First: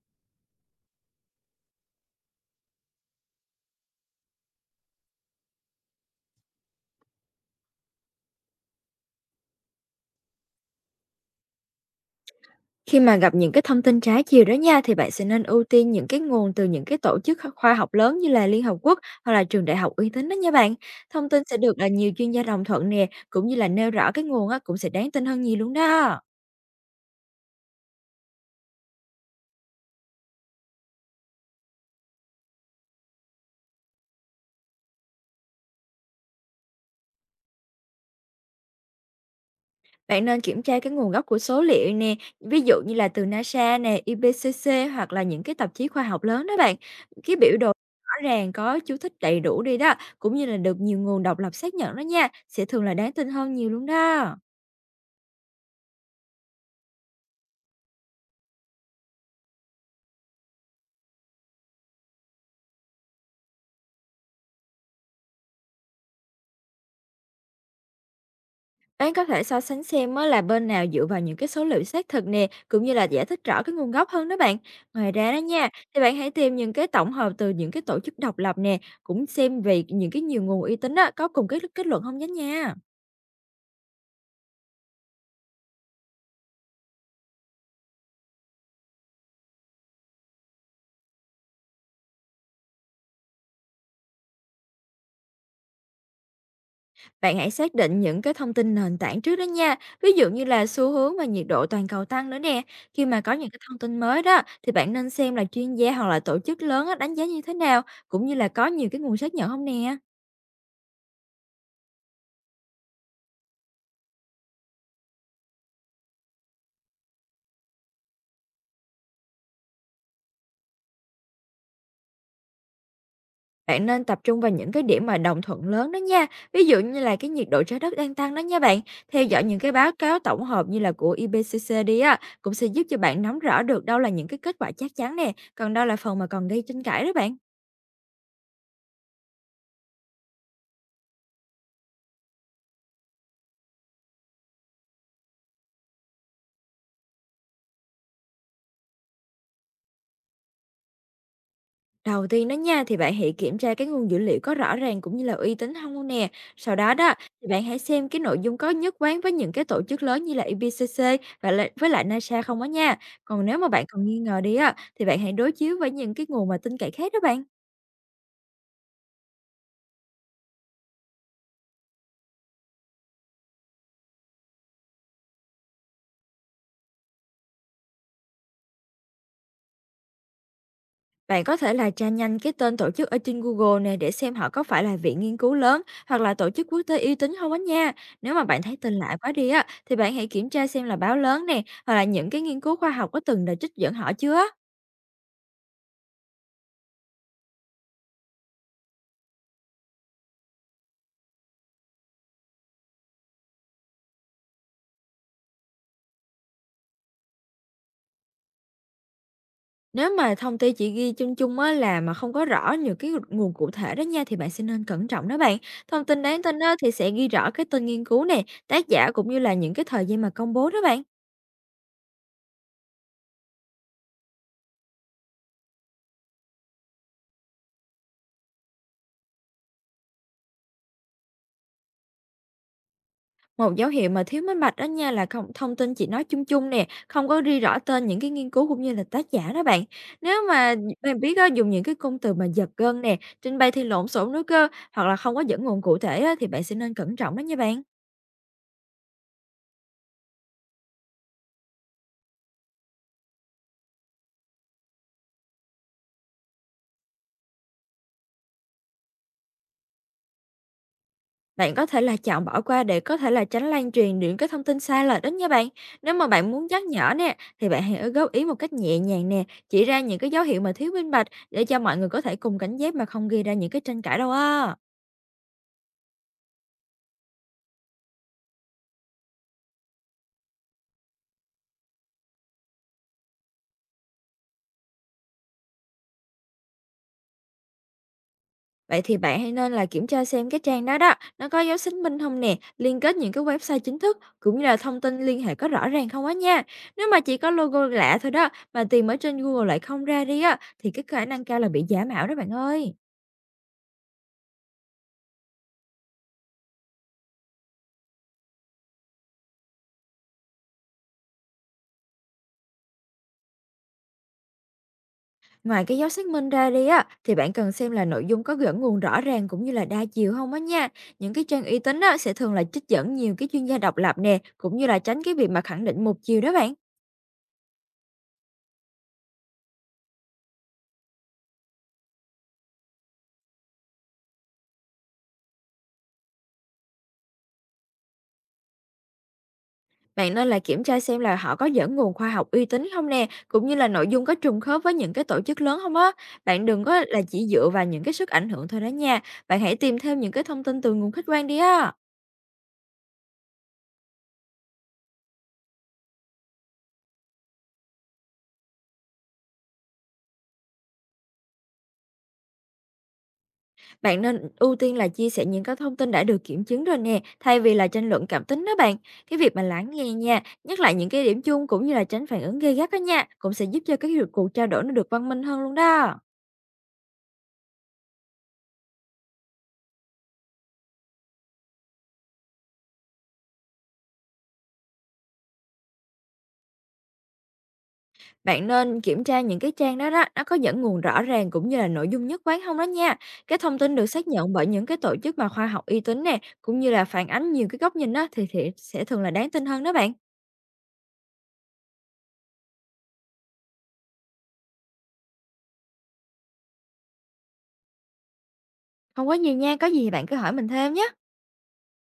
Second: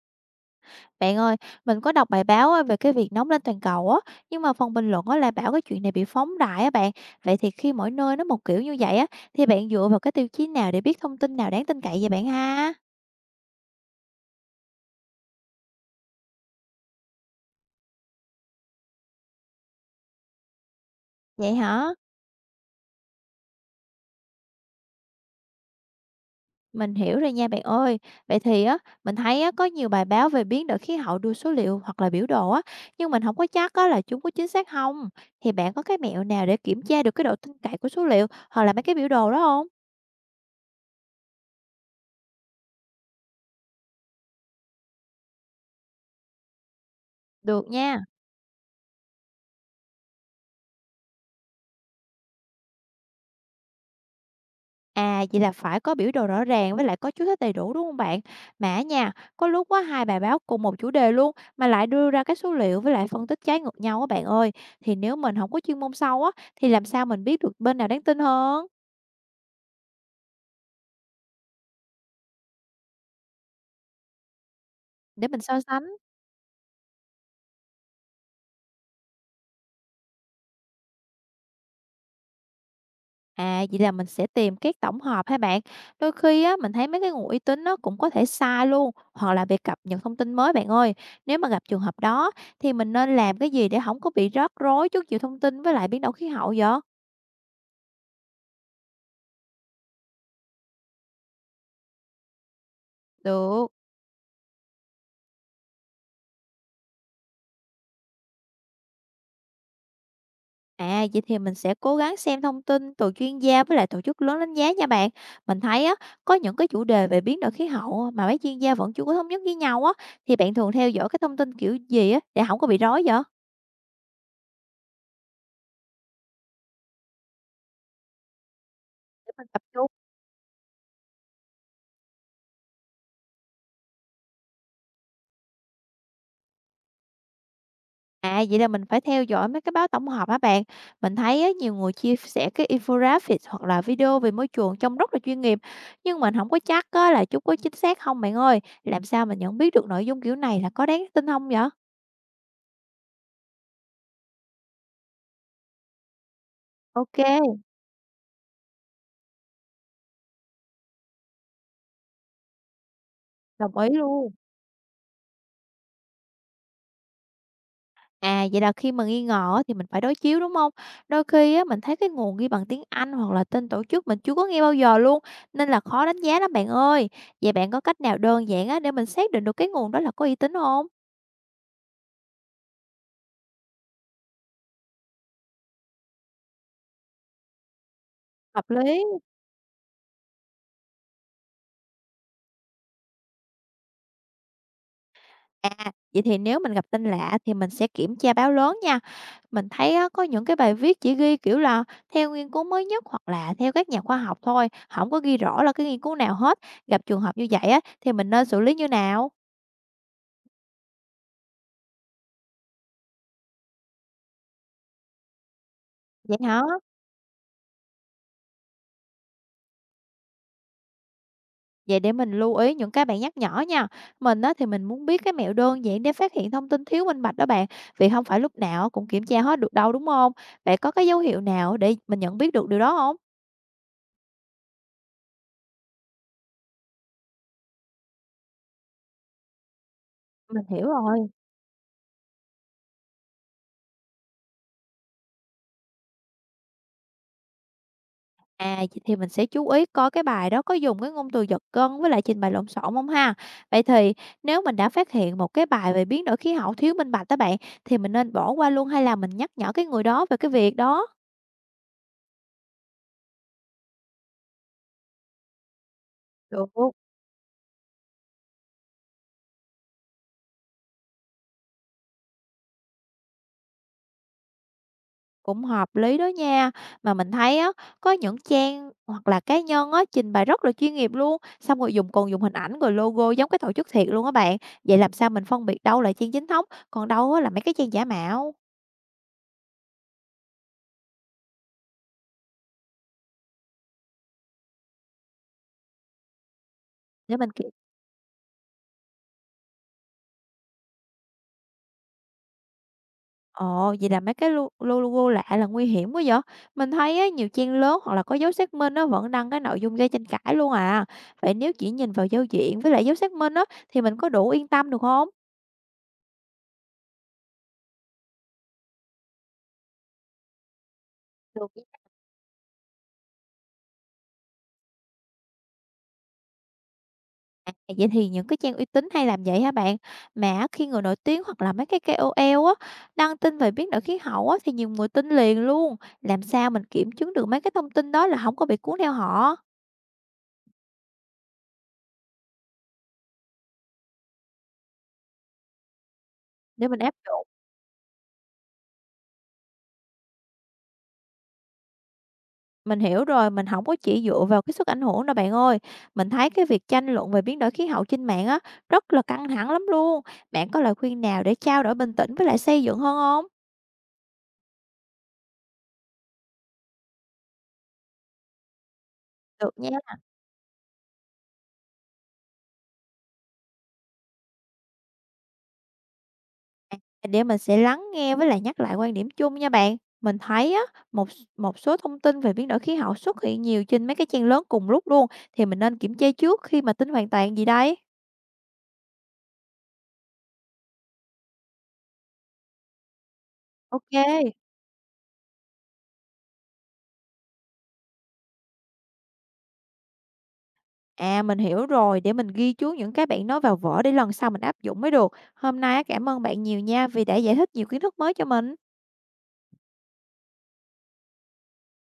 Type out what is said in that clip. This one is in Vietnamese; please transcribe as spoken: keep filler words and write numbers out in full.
Bạn ơi, mình có đọc bài báo á, về cái việc nóng lên toàn cầu á, nhưng mà phần bình luận á, lại bảo cái chuyện này bị phóng đại á bạn. Vậy thì khi mỗi nơi nó một kiểu như vậy á, thì bạn dựa vào cái tiêu chí nào để biết thông tin nào đáng tin cậy vậy bạn ha? Khi mà gặp những cái thông tin trái chiều đó nha, thì bạn sẽ nên ưu tiên những cái nguồn từ những cái tổ chức kho- khoa học lớn như là Liên Hợp Quốc hoặc là trường đại học uy tín đó nha bạn. Thông tin Vậy sẽ được là hả? nhiều chuyên gia đồng thuận nè, cũng như là nêu rõ cái nguồn á, cũng sẽ đáng tin hơn nhiều luôn đó. Mình hiểu rồi nha bạn ơi. Vậy thì á, mình thấy á, có nhiều bài báo về biến đổi khí hậu đưa số liệu hoặc là biểu đồ á, nhưng mình không có chắc á, là chúng có chính xác không. Thì bạn có cái mẹo nào để kiểm tra được cái độ tin cậy của số liệu hoặc là mấy cái biểu đồ đó không? Bạn nên kiểm tra cái nguồn gốc của số liệu nè, ví dụ như là từ NASA nè, i pê xê xê hoặc là những cái tạp chí khoa học lớn đó bạn. Cái biểu Được đồ nha. rõ ràng có chú thích đầy đủ đi đó, cũng như là được nhiều nguồn độc lập xác nhận đó nha, sẽ thường là đáng tin hơn nhiều luôn đó. À, vậy là phải có biểu đồ rõ ràng với lại có chú thích đầy đủ, đúng không bạn? Mà á nha, có lúc á, hai bài báo cùng một chủ đề luôn mà lại đưa ra các số liệu với lại phân tích trái ngược nhau á bạn ơi, thì nếu mình không có chuyên môn sâu á, thì làm sao mình biết được bên nào đáng tin hơn Bạn có thể so sánh xem mới là bên nào dựa vào những cái số liệu xác thực nè, cũng như là giải thích rõ cái nguồn gốc hơn đó bạn. Ngoài để ra đó mình so nha, sánh? thì bạn hãy tìm những cái tổng hợp từ những cái tổ chức độc lập nè, cũng xem về những cái nhiều nguồn uy tín đó có cùng cái kết luận không nhé nha. À, vậy là mình sẽ tìm các tổng hợp hả bạn? Đôi khi á, mình thấy mấy cái nguồn uy tín á, cũng có thể sai luôn hoặc là bị cập nhật thông tin mới bạn ơi. Nếu mà gặp trường hợp đó thì mình nên làm cái gì để không có bị rắc rối trước nhiều thông tin với lại biến đổi khí hậu vậy? Bạn hãy xác định những cái thông tin nền tảng trước đó nha, ví dụ như là xu hướng và nhiệt độ toàn cầu tăng nữa nè. Khi mà có những cái Được. thông tin mới đó, thì bạn nên xem là chuyên gia hoặc là tổ chức lớn á, đánh giá như thế nào, cũng như là có nhiều cái nguồn xác nhận không nè. À, vậy thì mình sẽ cố gắng xem thông tin từ chuyên gia với lại tổ chức lớn đánh giá nha bạn. Mình thấy á, có những cái chủ đề về biến đổi khí hậu mà mấy chuyên gia vẫn chưa có thống nhất với nhau á, thì bạn thường theo dõi cái thông tin kiểu gì á để không có bị rối vậy? Bạn nên tập trung vào những cái điểm mà đồng thuận lớn đó nha, ví dụ như là cái nhiệt độ trái đất đang tăng đó nha bạn. Theo Để dõi mình những tập cái trung. báo cáo tổng hợp như là của i pê xê xê đi á, cũng sẽ giúp cho bạn nắm rõ được đâu là những cái kết quả chắc chắn nè, còn đâu là phần mà còn gây tranh cãi đó bạn. À, vậy là mình phải theo dõi mấy cái báo tổng hợp hả bạn? Mình thấy á, nhiều người chia sẻ cái infographic hoặc là video về môi trường trông rất là chuyên nghiệp, nhưng mình không có chắc á, là chúng có chính xác không bạn ơi. Làm sao mình nhận biết được nội dung kiểu này là có đáng tin không vậy? Đầu tiên đó nha, thì bạn hãy kiểm tra cái nguồn dữ liệu có rõ ràng cũng như là uy tín không nè. Sau đó đó, Ok, thì bạn hãy xem cái nội dung có nhất quán với những cái tổ chức lớn như là i pê xê xê và lại- với lại NASA không á nha. Còn nếu mà đồng bạn ý còn nghi luôn. ngờ đi á, thì bạn hãy đối chiếu với những cái nguồn mà tin cậy khác đó bạn. À, vậy là khi mà nghi ngờ á thì mình phải đối chiếu, đúng không? Đôi khi á, mình thấy cái nguồn ghi bằng tiếng Anh hoặc là tên tổ chức mình chưa có nghe bao giờ luôn, nên là khó đánh giá lắm bạn ơi. Vậy bạn có cách nào đơn giản á, để mình xác định được cái nguồn đó là có uy tín không? Bạn có thể là tra nhanh cái tên tổ chức ở trên Google nè để xem họ có phải là viện nghiên cứu lớn hoặc là tổ chức quốc tế uy tín không á nha. Nếu mà bạn Hợp thấy tin lý. lạ quá đi á thì bạn hãy kiểm tra xem là báo lớn nè hoặc là những cái nghiên cứu khoa học có từng được trích dẫn họ chưa. À, vậy thì nếu mình gặp tin lạ thì mình sẽ kiểm tra báo lớn nha. Mình thấy á, có những cái bài viết chỉ ghi, kiểu là, theo nghiên cứu mới nhất hoặc là theo các nhà khoa học thôi, không có ghi rõ là cái nghiên cứu nào hết. Gặp trường hợp như vậy á, thì mình nên xử lý như nào? Nếu mà thông tin chỉ ghi chung chung á là mà không có rõ nhiều cái nguồn cụ thể đó nha thì bạn sẽ nên cẩn trọng đó bạn. Thông tin Vậy đáng tin hả? á thì sẽ ghi rõ cái tên nghiên cứu nè, tác giả cũng như là những cái thời gian mà công bố đó bạn. Vậy để mình lưu ý những cái bạn nhắc nhở nha. Mình á, thì mình muốn biết cái mẹo đơn giản để phát hiện thông tin thiếu minh bạch đó bạn. Vì không phải lúc nào cũng kiểm tra hết được đâu đúng không? Bạn có cái dấu hiệu nào để mình nhận biết được điều đó không? Một dấu hiệu mà thiếu minh bạch đó nha là không thông tin chỉ nói chung chung nè, không có ghi rõ tên những cái nghiên cứu cũng như là tác giả đó bạn. Nếu Mình mà hiểu bạn rồi. biết á, dùng những cái cụm từ mà giật gân nè, trình bày thì lộn xộn nữa cơ, hoặc là không có dẫn nguồn cụ thể á, thì bạn sẽ nên cẩn trọng đó nha bạn. À, vậy thì mình sẽ chú ý coi cái bài đó có dùng cái ngôn từ giật gân với lại trình bày lộn xộn không ha. Vậy thì nếu mình đã phát hiện một cái bài về biến đổi khí hậu thiếu minh bạch đó bạn thì mình nên bỏ qua luôn hay là mình nhắc nhở cái người đó về cái việc đó? Bạn có thể là chọn bỏ qua để có thể là tránh lan truyền những cái thông tin sai lệch đó nha bạn. Nếu mà bạn muốn Được. nhắc nhở nè, thì bạn hãy góp ý một cách nhẹ nhàng nè, chỉ ra những cái dấu hiệu mà thiếu minh bạch để cho mọi người có thể cùng cảnh giác mà không gây ra những cái tranh cãi đâu á. Cũng hợp lý đó nha. Mà mình thấy á, có những trang hoặc là cá nhân á, trình bày rất là chuyên nghiệp luôn, xong rồi dùng còn dùng hình ảnh rồi logo giống cái tổ chức thiệt luôn á bạn. Vậy làm sao mình phân biệt đâu là trang chính thống, còn đâu á là mấy cái trang giả mạo? Vậy thì bạn hãy nên là kiểm tra xem cái trang đó đó, nó có dấu xác minh không nè, liên kết những cái website chính thức cũng như là thông tin liên hệ có rõ ràng không á nha. Nếu mà chỉ Để mình có kiểm. logo lạ thôi đó mà tìm ở trên Google lại không ra đi á thì cái khả năng cao là bị giả mạo đó bạn ơi. Ồ, vậy là mấy cái lo lo logo lạ là nguy hiểm quá vậy? Mình thấy á, nhiều trang lớn hoặc là có dấu xác minh á, vẫn đăng cái nội dung gây tranh cãi luôn à. Vậy nếu chỉ nhìn vào giao diện với lại dấu xác minh á, thì mình có đủ yên tâm được không? Ngoài cái dấu xác minh ra đi á thì bạn cần xem là nội dung có dẫn nguồn rõ ràng cũng như là đa chiều không á nha. Những cái trang Được. uy tín á sẽ thường là trích dẫn nhiều cái chuyên gia độc lập nè, cũng như là tránh cái việc mà khẳng định một chiều đó bạn. À, vậy thì những cái trang uy tín hay làm vậy hả bạn? Mà á, khi người nổi tiếng hoặc là mấy cái ca ô lờ á, đăng tin về biến đổi khí hậu á, thì nhiều người tin liền luôn. Làm sao mình kiểm chứng được mấy cái thông tin đó là không có bị cuốn theo họ Bạn nên là kiểm tra xem là họ có dẫn nguồn khoa học uy tín không nè, cũng như là nội dung có trùng khớp với những cái tổ chức lớn không á. Bạn đừng để mình có áp là chỉ dụng. dựa vào những cái sức ảnh hưởng thôi đó nha. Bạn hãy tìm thêm những cái thông tin từ nguồn khách quan đi á. Mình hiểu rồi, mình không có chỉ dựa vào cái sức ảnh hưởng đâu bạn ơi. Mình thấy cái việc tranh luận về biến đổi khí hậu trên mạng á, rất là căng thẳng lắm luôn. Bạn có lời khuyên nào để trao đổi bình tĩnh với lại xây dựng hơn không? Bạn nên ưu tiên là chia sẻ những cái thông tin đã được kiểm chứng rồi nè, thay vì là tranh luận cảm tính đó bạn. Cái việc mà Được lắng nha. nghe nha, nhắc lại những cái điểm chung cũng như là tránh phản ứng gây gắt đó nha, cũng sẽ giúp cho cái cuộc trao đổi nó được văn minh hơn luôn đó. Để mình sẽ lắng nghe với lại nhắc lại quan điểm chung nha bạn. Mình thấy á, một một số thông tin về biến đổi khí hậu xuất hiện nhiều trên mấy cái trang lớn cùng lúc luôn, thì mình nên kiểm tra trước khi mà tin hoàn toàn gì đây. Bạn nên kiểm tra những cái trang đó đó, nó có dẫn nguồn rõ ràng cũng như là nội dung nhất quán không đó nha. Cái thông tin được Ok. xác nhận bởi những cái tổ chức mà khoa học uy tín nè, cũng như là phản ánh nhiều cái góc nhìn đó thì, thì sẽ thường là đáng tin hơn đó bạn. À, mình hiểu rồi, để mình ghi chú những cái bạn nói vào vở để lần sau mình áp dụng mới được. Hôm nay á, cảm ơn bạn nhiều nha vì đã giải thích nhiều kiến thức mới cho mình. Không có gì nha, có gì thì bạn cứ hỏi mình thêm nhé.